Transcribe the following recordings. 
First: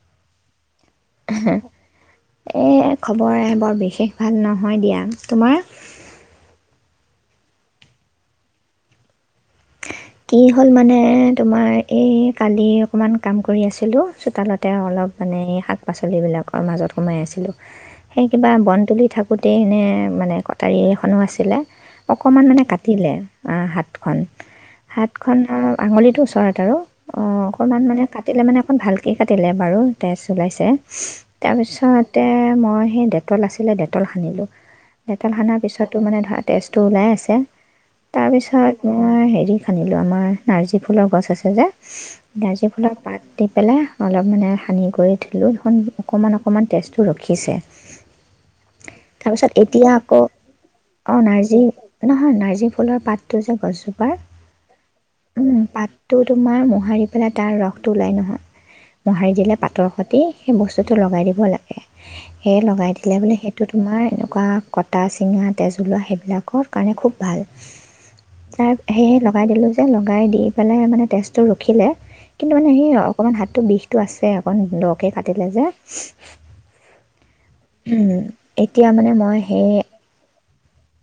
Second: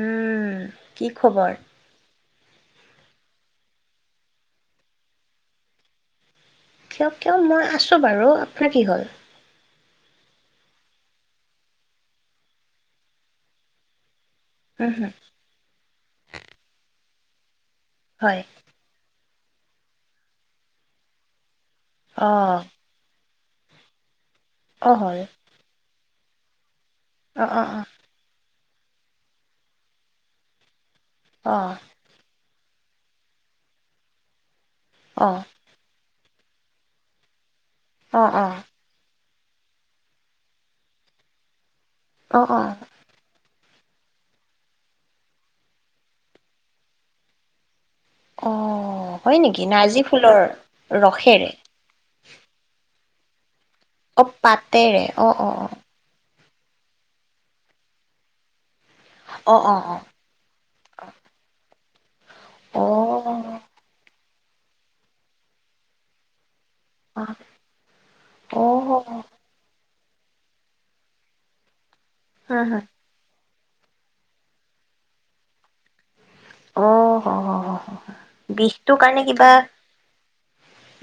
উম কি খবৰ। এ খবৰ এ বৰ বিশেষ ভাল নহয় দিয়া তোমাৰ কিয় কিয় মই আছো বাৰু আপোনাৰ কি হ'ল কি হ'ল মানে তোমাৰ এই কালি অকণমান কাম কৰি আছিলোঁ চোতালতে উম হু, অলপ মানে এই শাক পাচলিবিলাকৰ মাজত সোমাই আছিলোঁ। সেই হয়। কিবা বন তুলি থাকো গোটেইখনেই মানে কটাৰী এখনো আছিলে। অকমান অ', মানে কাটিলে হাতখন অ', হাত হ'ল। খনৰ আঙুলিতটো ওচ। ট আৰু অ অকণমান মানে কাটিলে মানে অণ ভালকৈ কাটিলে বাৰু তেজ ওলাইছে উচ অ', তাৰপিছতে মই সেই ডেটল আছিলে, ডেটল সানিলোঁ। অ', ডেটাল অ', সানাৰ পিছতো মানে ধাত তেজটো ওলাই আছে। অ', তাৰপিছত মই হে সানিলোঁ, আমাৰ নাৰ্জী ফুলৰ গছ আছে যে। অ', নাৰ্জী অ', ফুলৰ পাত দি পেলাই অলপ মানে সানি কৰি দিলোঁ দেখোন অকণমান অকণমান তেজটো ৰখিছে। অ', হয় তাৰপিছত নেকি? এতিয়া নাৰ্জী আকৌ, ফুলৰ অ, ৰসেৰে নাৰ্জী নহয়। নাৰ্জী ফুলৰ পাত। তই যে কছ অ', পাত তেৰে, অ', অ', অ', পাতটো তোমাৰ মোহাৰি পেলাই তাৰ ৰসটো ওলাই নহয়। মোহাৰি দিলে অ', অ', পাতৰ অ', সতি সেই বস্তুটো লগাই দিব লাগে। সেয়ে লগাই দিলে বোলে অ', অ', সেইটো তোমাৰ এনু কুৱা কটা-চিঙা তেজ ওলোৱা সেইবিলাকক কাৰণে খুব হা ভাল। হা তাক অ', সেয়ে লক এই যে লগাই দি পেলাই মানে তেজটো ৰখিলে কিন্তু হ মানে সেই অকমান হাত বিষটো আছে অকণ দ'কে কাটিলে যে হ হ হ উম, এতিয়া বিষটোৰ মানে কাৰণে মই কিবা সেই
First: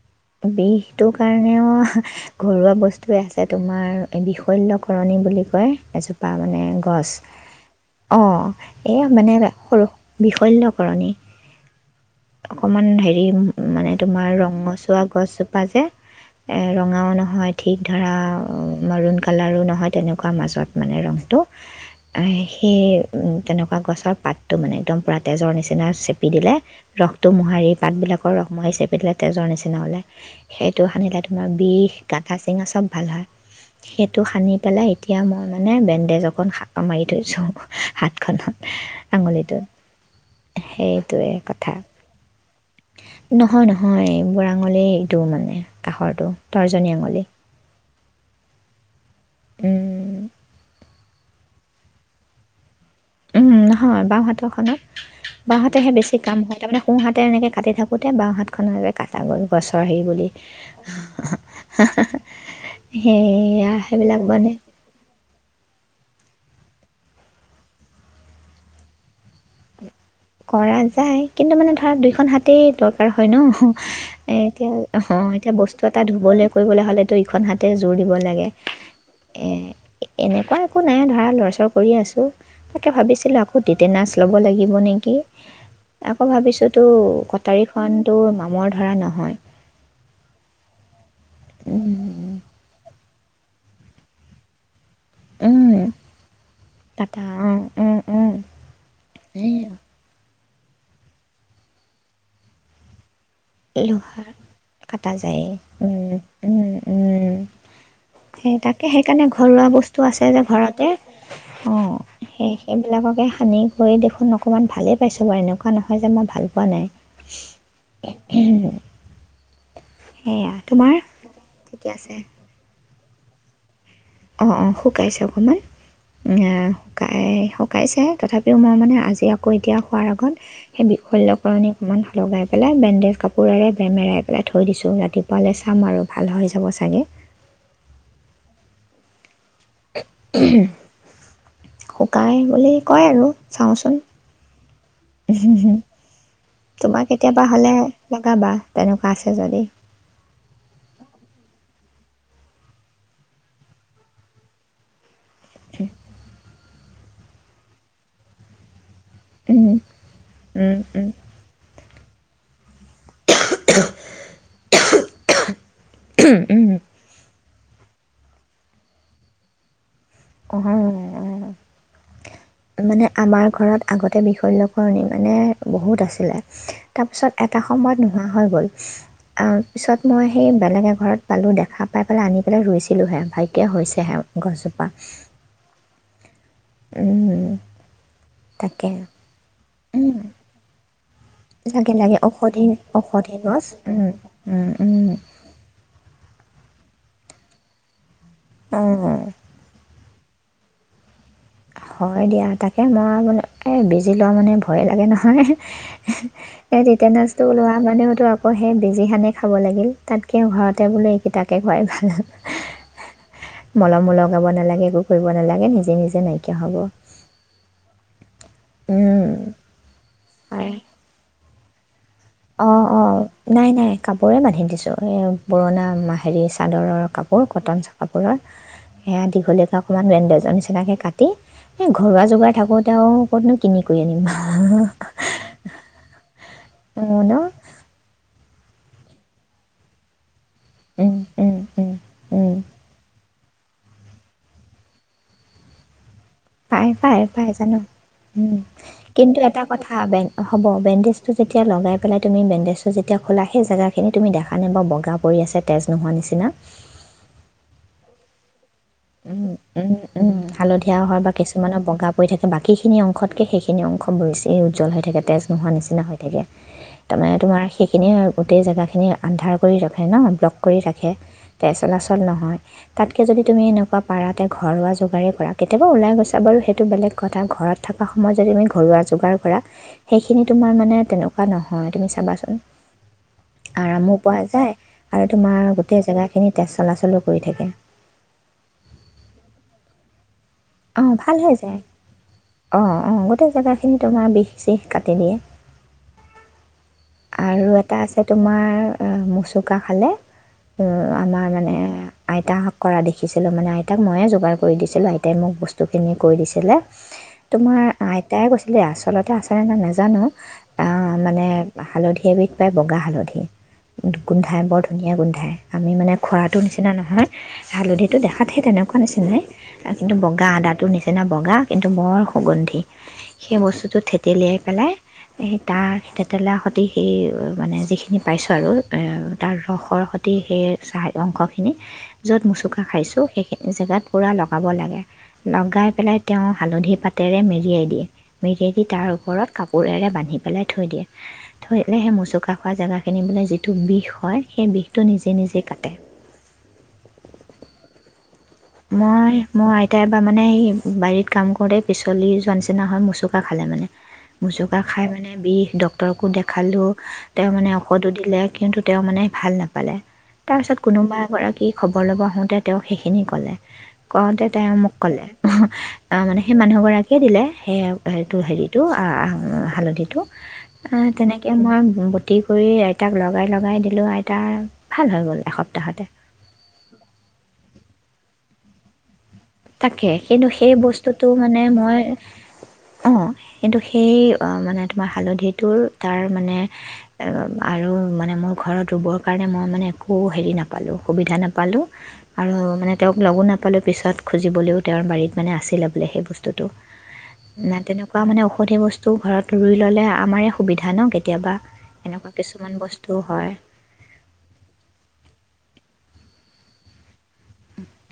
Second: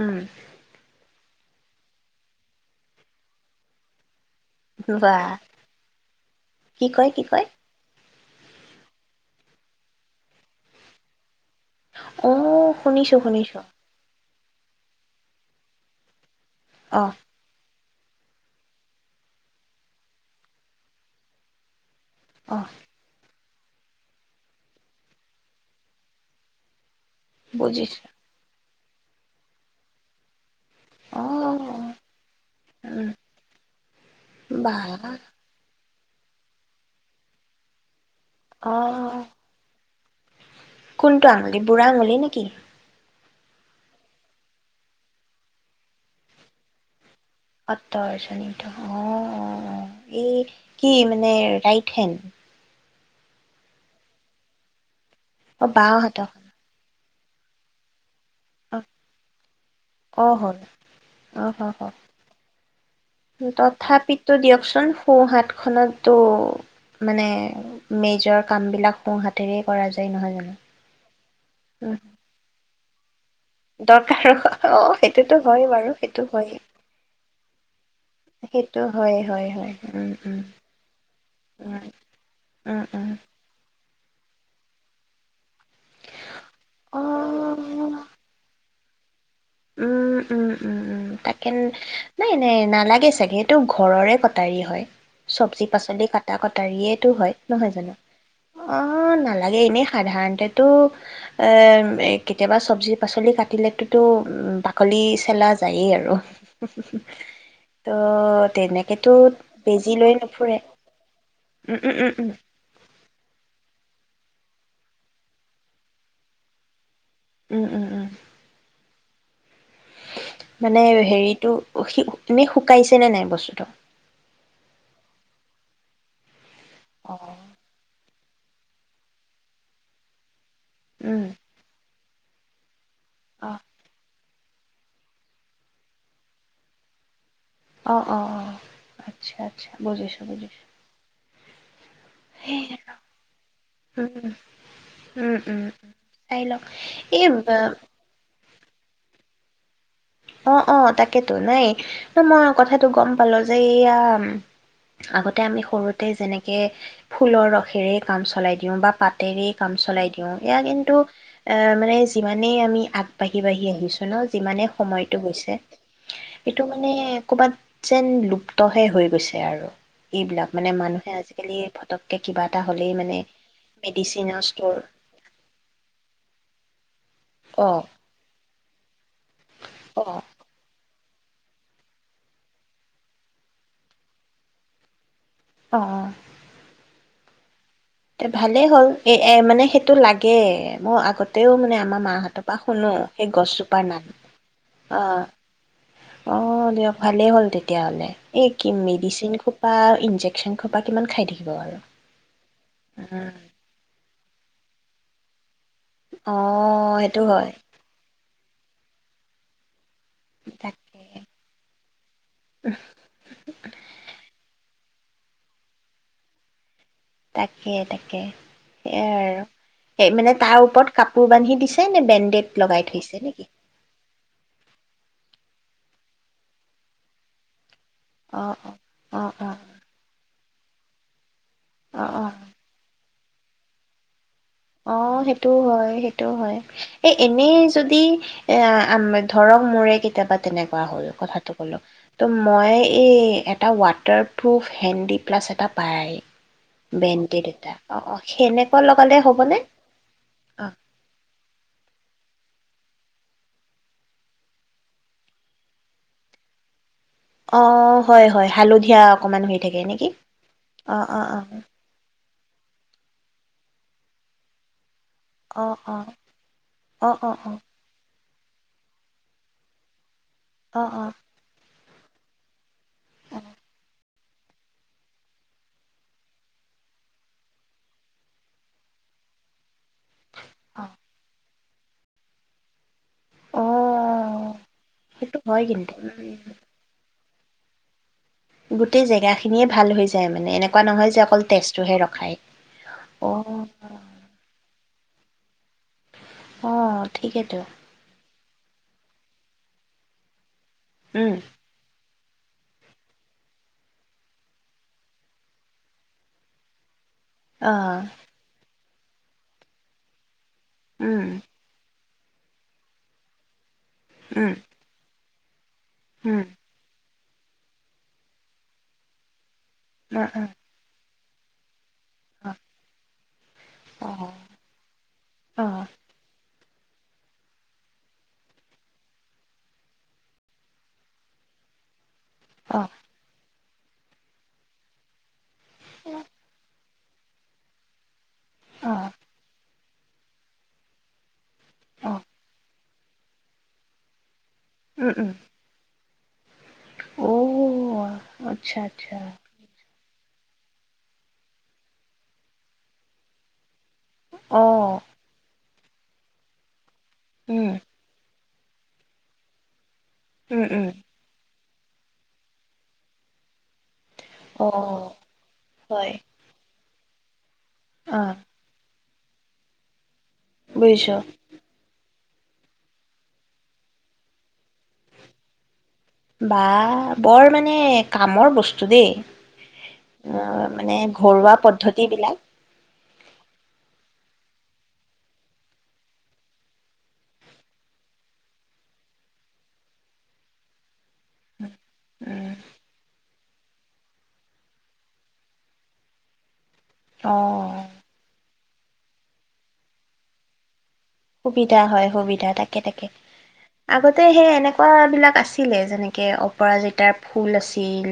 উম, বিষটো কাৰণেও ঘৰুৱা বস্তুৱেই আছে তোমাৰ বিশল্যকৰণী বাহ বুলি কয়, এজোপা মানে কি গছ। কয় কি কয়? অ', এয়া মানে সৰু, বিশল্যকৰণী। অ', অকমান শুনিছোঁ হেৰি শুনিছোঁ মানে তোমাৰ ৰং মূচ গছজোপা যে এ অ', ৰঙাও নহয় ঠি ঠিক ধৰা মৰুণ কালাৰো নহয়, তেনেকুৱা মাজত মানে ৰংটো। আহ, অ', সেই উম তেনে গছৰ পাতটো মানে একদম পুৰা তেজৰ নিচিনা চেপি দিলে ৰসটো মোহাৰি, বুজিছোঁ পাতবিলাকৰ ৰস মোহাৰিছে এই বিলাক তেজৰ নিচিনা তেনেহলে সেইটো সানিলে তোমাৰ অ'। বিষ কাটা চিঙা চব উম ভাল হয় সেইটো সানি বা পেলাই এতিয়া মই মানে বে দেজক মাৰি থৈছো হাত অ আঙলিটো কোনটো আঙুলি বুঢ়া আঙুলি নেকি নহয় নহয় বোৰ আঙুলি এইটো মানে কাষৰটো তৰ্জনী আঙুলি তাৰ চানিটো অ অ অ উম, এই কি মান মানে ৰাইট হেণ্ড উম নহয় বাওঁহাতৰ খনৰ অ বাঁহতেহে বাওঁ বেছি হাতৰ কাম হয় তাৰমানে সোহাত তেনেকে কাটি থাকোঁ এয়া বাওঁহাত অ খনৰ যে কটা গ'ল গছৰ হেৰি অ বুলি হ'ল অ হ হ সেইয়া সেইবিলাক তথাপিতো বানে ত' মানে মেজৰ কাম বিলাক সো হাত কৰা যায় কিন্তু মানে ধৰা উম দুইখন হাতে হয় ন দৰকাৰ এতিয়া অ অঁ সেইটোতো এতিয়া হয় বস্তু বাৰু এটা সেইটো ধুবলৈ হয় কৰিবলৈ হ'লেতো ইখন হাতে জোৰ দিব লাগে সেইটো হয় হয় হয় উম উম এনেকুৱা একো নাই ধৰা লৰাচৰ উম কৰি আছোঁ উম তাকে উম ভাবিছিলোঁ আকৌ তেনাচ ল'ব লাগিব নেকি আকৌ ভাবিছো তো কটাৰী অ খন তোৰ মামৰ ধৰা নহয় উম উম উম উম তাকেন নাই নাই নালাগে চাগে সেইটো ঘৰৰে কটাৰী হয় চব্জি পাচলি কটা কটাৰিয়েটো কাটা হয় নহয় জানো অঁ অ নালাগে এনেই সাধাৰণতে টো এ কেতিয়াবা চব্জি পাচলি কা পাতিলেটটোতো কাতা যায় উ উ উম ত' সেই তাকে তেনেকেতো সেইকাৰণে ঘৰুৱা বেজি বস্তু লৈ আছে যে নুফুৰে। ঘৰতে উম, উম, উম, উম, তে সানি কৰি দেখোন অকমান ভালেই পাইছো বাৰু এনেকুৱা নহয় যে মই ভাল পোৱা নাই উম, উম, উম, [unintelligible] সেয়া মানে তোমাৰ ঠিকে হেৰিতটো আছে এনেই শুকাইছে আছে নাই বস্তুটো অ অ শুকাইছে অকন মান শুকাই অ', শুকাইছে তথাপিও মই মানে আজি আকৌ এতিয়া শুৱাৰ আগত সেই উম, বিষল্যৰকৰণী অকমান লগাই পেলাই বে জ অ', কাপোৰৰে বেমেৰা পেলাই থৈ দিছোঁ ৰাতিপুৱালে চাম আৰু ভাল হৈ যাব চাগে। অ', অ', অ', আ আচ্ছা, আচ্ছা বুজিছোঁ বুজিছোঁ। শুকাই বুলি কয় আৰু চাওঁচোন, উম, উম, উম, চাই লওক তোমাৰ এই কেতিয়াবা ব- হ'লে লগাবা। তেনেকুৱা আছে যদি অ', অ', তাকেতো নাই মই কথাটো গম পালো যে, এইয়া আগত তে আমি সৰুতে যেনেকে ফুলৰ ৰসেৰে কাম চলাই দিওঁ বা পাত তেৰেই কাম উম চলাই দিওঁ, এয়া উম কিন্তু এ মানে যিমানেই আমি আগবাঢ়ি বাঢ়ি আহিছোঁ ন যিমানে সময় হৈছে উম এইটো উম মানে ক'বাত যেন লুপ্তহে হৈ গৈছে আৰু। এইবিলাক মানে অ' মানুহে আজিকালি ফটককে কিবা এটা হ'লেই মানে আমাৰ ঘৰত আগতে মেডিচিনৰ ষ্ট'ৰ বিশল্যকৰণী মানে বহুত আছিলে তাৰপিছত এটা অ', সময়ত নোহোৱা হয় [unintelligible] পিছত অ', মই সেই বেলেগ এঘৰত পালো দেখা পাই পেলাই আনি পেলাই ৰুইছিলোহে ভাগ্যে হৈছে হে গছজোপা অঁ উম এ ভালেই হ'ল, এ এ মানে সেইটো লাগে মই আগতেও মানে লাগে আমাৰ লাগে মাহঁতৰ পৰা ঔষধি শুনো সেই ঔষধি গছ গছজোপাৰ নাম অ অ', দিয়ক ভালেই হ'ল, তেতিয়াহ'লে এই কি অঁ মেডিচিন সোপা ইঞ্জেক ফেন খোপা কিমান খাই দিয়ি হয়, দিয়া তাক এ মই মনতে বেছি বেজি লোৱা মানে ভয়ে লাগে নহয় অ এই সেইটো টিটেনাচ হয় ওলোৱা মানেওতো আ আকৌ বেজিখানে খাব লাগিল। তাতকে ঘৰতে তাকে বোলে এইকেইটাকে খোৱাই ভাল মলমো লগাব নালাগে। কৰিব নালাগে নিজে, নিজে নাইকি কিয়া হ'ব তাকে, তাকে। সেইয়াই উম। আৰু সেই মানে তাৰ ওপৰত কাপোৰ বান্ধি দি [unintelligible] অ', অ', নাই, নাই কাপোৰে বান্ধি দিছো এ পুৰণা হেৰি চাদৰৰ কাপোৰ কটন কাপোৰৰ অ অ অ সেয়া অ দীঘলীয়কে অকণমান বেণ্ডেজ আনি সেনেকৈ কাটি এই অ ঘৰুৱা অ জোগাৰ থাকোঁতে‌ আউ ক'তনো কিনি কৰি আনিম। অ', সেইটোও হয়, সেইটোও হয়। এই অঁ ন এনেই যদি এ ম ধৰক মোৰে কেতিয়াবা তেনেকুৱা হ'ল কথাটো ক'লো ত' মই এই এটা ৱাটাৰপ্ৰুফ হেণ্ডি প্লাছ এটা পায়। পায় পায় বেণ্টি পায় দুটা জানো অ', অ', উম, সেনেকুৱা লগালে হ'ব। কিন্তু এটা কথা হ'ব বেণ্ডেজটো তেতিয়া লগাই পেলাই তুমি বেণ্ডেজটো যেতিয়া খোলা সেই জেগাখিনি তুমি দেখা নাই বা বগা পৰি আছে তেজ নোহোৱা নিচিনা। অ', হয়, হয় হালধি উম, উম, উম, অ হালধীয়া অ হয় বা অ কিছুমানৰ বগা বৈ থাক বাকীখিনি অংশতকে সেইখিন অংশ বছি উজ্জ্বল হৈ থাকে। থাকে তেজ অ নোহোৱা অ নিচিনা হৈ থাকে অ অ তাৰমানে তোমাৰ সেইখিনিয়ে আৰু গোটেই জেগাখিনি আন্ধাৰ কৰি ৰাখে ন'। লগ কৰি অ অ অ ৰাখে তেজ চলাচল নহয় তাতকৈ যদি তুমি এনে কুৱা পাৰাতে ঘৰুৱা যোগাৰ কৰা কেতিয়াবা ওলাই গৈছা বাৰু সেইটো বেলেগ কথা ঘৰত থকা সময়ত যদি তুমি ঘৰুৱা যোগাৰ কৰা সেইখিনি তোমাৰ অ মানে তেনে ৱা নহয় তুমি চাবাচোন। অ আৰামো পোৱা যায় আৰু সেইটো হয় তোমাৰ কিন্তু গোটেই জেগা উম। খিনি তেজ চলাচলক কৰি থাকে। গোটেই জেগাখিনিয়ে ভাল হৈ যায় মানে এনেকুৱা নহয় অ', যে ভাল অকল হৈ যায় তেজটোহে ৰখায় অ', অ', গোটেই জেগাখিনি তোমাৰ বিষ চিশ কাটি দিয়ে। অ', ঠিকেইতো আৰু এটা আছে তোমাৰ মচুকা খালে অ উম আমাৰ মানে আইতাহ‌ঁক কৰা দেখিছিলো মানে আইতাক ময়ে যোগাৰ কৰি দিছিলো আইত ত'তে মোক বস্তুখিনি কৈ দিছিলে। অ তোমাৰ আইতাই কৈছিলে ৰা লতে আছেনে নাই নাজানো আ উম মানে হালধি সেইবিধ পায় বগা হালধি। উম গোন্ধায়, বৰ ধুনীয়া গোন্ধায়। আমি মানে উম খোৱাটো নিচিনা নহয়। হালধিটো দেখাত সে তেনেকুৱা নিচিনাই। আ কিন্তু অ বগা আদাটো নিচ নে বগা। কিন্তু বৰ সুগন্ধি! সেই বস্তুটো অ অ থেতেলিয়াই পেলাই, এ অ তাৰ থেতেলা সত স সেই মানে যিখিনি পাইছোঁ আৰু তাৰ ৰসৰ সৈতে সেই চাহ অংশখিনি। য'ত অ মুচুকা খাইছোঁ সেইেত জেগাত পুৰা লগ। পাব লাগে। লগাই পেলাই তেওঁ হালধি পাত তেৰে মেৰিয়াই দিয়ে। মিৰেদি অ অ তাৰ ওপৰত কাপোৰ উৰেৰে বান্ধি পেলাই থৈ দিয়ে। ধৰিলে হে অ মুচুকা খোৱা জেগা এনে মানে যিটো বিষ হয় সেই বিষটো উম নিজে উম নিজে কাটে। অ' অ। মই, মই কেতিয়াবা মানে এই বাৰীত কাম কৰোঁতে পিচলি যোৱা নিচিনা হয় মোচকা খালে মানে। অ মচুকা খাই মানে বিষ ড তৰকো দেখালোঁ তেওঁ মানে উম ঔষধো দিলে কিন্তু তেওঁ মানে ভাল নাপালে। তাৰ উম পিছত উম কোনোবা এগৰাকী খবৰ ল'ব আহোতে তেওঁ সেইখিনি ক'লে। কওঁতে অ তেওঁ মোক কলে হয় অঁ মানে সেই মানুহগৰাকী [unintelligible] সেইয়া অ হেৰিটো আ আ হালধিটো অঁ বুজিছো তেনেকে মই কি কৰি আইতাক লগাই লগাই দিলোঁ আইতাৰ বাহ! বৰ মানে কামৰ বস্তু [unintelligible] তাকে। অ কিন্তু সেই মানে বস্তুটো ঘৰুৱা মানে মই পদ্ধতিবিলাক অ', কিন্তু সেই অঁ, মানে তোমাৰ হালধিটোৰ তাৰ মানে-আৰু মানে মোৰ ঘৰত ৰুবৰ কাৰণে মই মানে একো হেৰি নাপালোঁ, সুবিধা নাপালো পালোঁ উম আৰু মানে তেওঁক লগো নে [unintelligible] পিছত। খুজিবলৈও তেওঁৰ বাৰীত মানে, আছিলে বোলে সেই বস্তুটো। অ না তেনেকুৱা মানে অশু গোটেই বস্তু ঘৰত ৰুই ল'লে আমাৰে সুবিধা। ন কেতিয়াবা সুবিধা হয় এনেকুৱা সুবিধা কিছুমান তাকে-তাকে, বস্তু হয় আগতে সেই এনেকুৱা বিলাক আছিলে যেনেক কে অপৰাজিতাৰ ফুল আছিল,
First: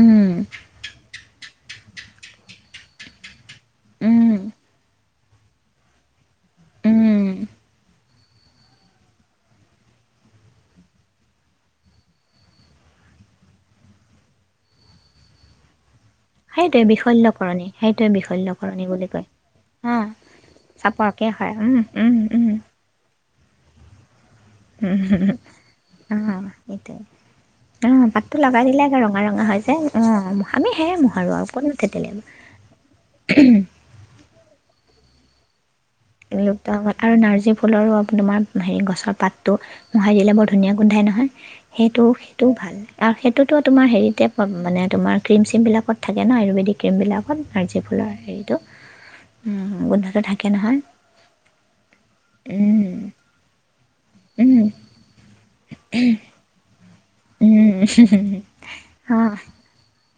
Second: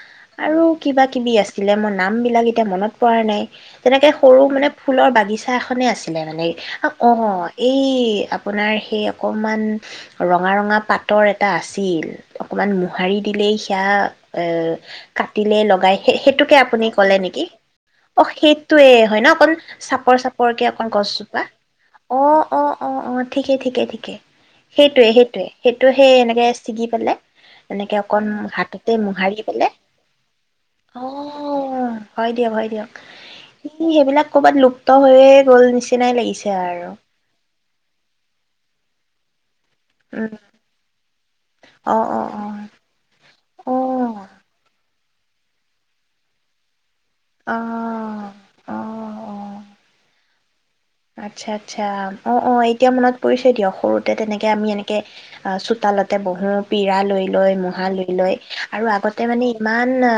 উম, আৰু কিবা কিবি আছিল। কি আছিলে মোৰ নামবিলাক এতিয়া মনত পৰা নাই। তেনেকে উম, সৰু মানে ফুলৰ বাগিচা বাগিচা এখনে আছিলে মানে অ'। উম। এই, আপোনাৰ সেই অকণমান ৰঙা ৰঙা পাতৰ এটা আছিল। অকণমান মোহাৰি দিলেই সেয়া এ-কাটিলে লগাই সেইটোকে সেইটোৱে আপুনি ক'লে নেকি? বিশল্যকৰণী সেইটোৱে অ, বিশল্যকৰণী সেইটোৱে বুলি হয় ন কয় অকণ অঁ চাপৰ চাপৰকে অকণ চাপৰকে গছজোপা। হয় অঁ অ' অ', অ' অ' ঠিকে ঠিকে ঠিকে। সেইটোয়ে সেইটোয়ে, সেইটো সেই-এনেকে ছিগি সেইটোৱে পেলে এনেকে অঁ অকন পাতটো লগাই দিলে হাততে ৰঙা মোহাৰি ৰঙা হৈ পেলে। যায় অঁ আমি সেয়ে মোহাৰোঁ আৰু ক'তনো অ', থেতেলিয়াব হয় দিয়ক, হয় দিয়ক। সেইবিলাক ক'বাত লুপ্ত হৈয়ে [unintelligible] আৰু। লুপ্তমতৰ নাৰ্জী ফুল ফুলৰো-তোমাৰ হেৰি, গছৰ পাত ত মোহাৰি দিলে উম, বৰ ধুনীয়া গোন্ধাই নহয়! সেইটো অ', অ', সেইটো ভাল, আৰু সেইটোতো অ', তোমাৰ অ', হেৰিতে-মানে তোমাৰ ক্ৰীম চিমবিলকত থাকে ন আয়ুৰ্বেদিক ক্ৰীমবিলাকত নাৰ্জী ফুলৰ অ'। হেৰিটো অ', অ', উম' গোন্ধটো থাকে একে নহয় আচ্ছা আচ্ছা অ' অ' উম এতিয়া মনত পৰিছে দিয়ক সৰুতে তেনেকে উম আমি এনেকে অ' চোতালতে বহো পিৰা ল ম উম লআৰু আগতে অঁ মানে ইমান আ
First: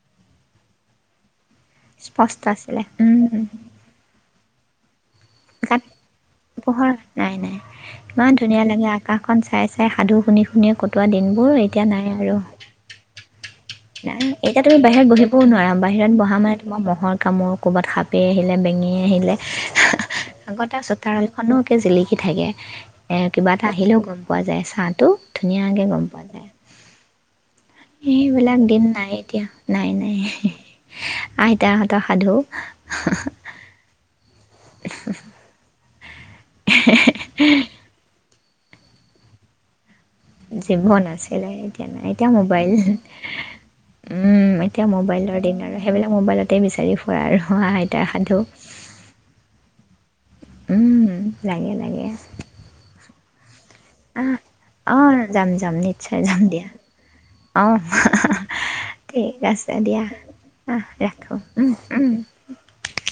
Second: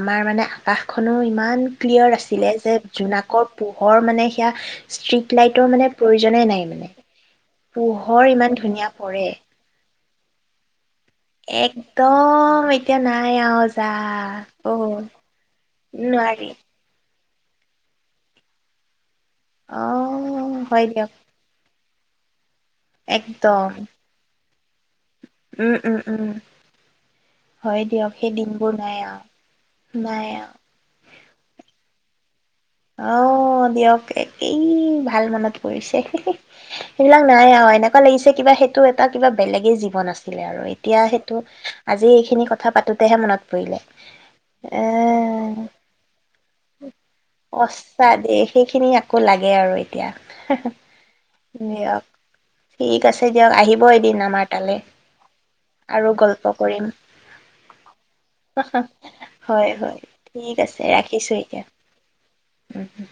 আমাৰ মানে আকাশখনো ইমান ক্লিয়াৰ স্পষ্ট আছিলে যে উম জোনাকৰ পোহৰ মানে এতিয়া ষ্ট্ৰিট লাইটৰ গাত মানে প্ৰয়োজনেই নাই মানে পোহৰ নাই নাই ইমান ধুনীয়া লাগে আকাশখন চাই চাই সাধু শুনি শুনিয়ে ক'ত একদম এতিয়া নাই আও নাই, এতিয়া তুমি বাহিৰত বহিবও নোৱাৰা বাহিৰত বহা নোৱাৰি মানে তোমাৰ মহ মহৰ কামোৰ ক'ৰবাত সাপেই আহিলে, বেঙেই আহিলে অ আগতে হয় দিয়ক চোতাল খনো কে জিলিকি কি থাকে। এ কিবা এটা একদম আহিলেও গম পোৱা যায় চোন। টো উম ধুনীয়াকে উম গম পোৱা উম যায়। হয় দিয়ক সেই এইবিলাক দিনবোৰ দিন নাই আৰু এতিয়া। নাই নাই, আইতাহঁতৰ সাধু অ' দিয়ক, এক এই ভাল মনত পৰিছে। হে হে। সেইবিলাক নাই আৰু। এনেকুৱা লাগিছে কিবা সেইটো এটা কিবা বেলেগেই জীৱন আছিল। জীৱন আছিলে এতিয়া নাই। এতিয়া এইখিনি কথা ম'বাইল, পাতোতেহে মনত পৰিলে উম' এ এতিয়া ম'বাইলৰ দিন আৰু সেইবিলাক মো'বাইলতে বিচাৰি ফুৰা আৰু। অস্তা আইতাৰ দি সাধু সেইখিনি আকৌ লাগে আৰু এতিয়া। হু হু, উম লাগে দিয়ক, এই ঠিক আছে দিয়ক, আহিব। এদিন উম আমাৰ তালৈ অ' যাম যাম আৰু নিশ্চয় যাম গল্প দিয়া, কৰিম অ' ঠিক হয় আছে হয় দিয়া ঠিক অ' আছে ৰাখো ৰাখিছো এতিয়া। উম উম উম' উম'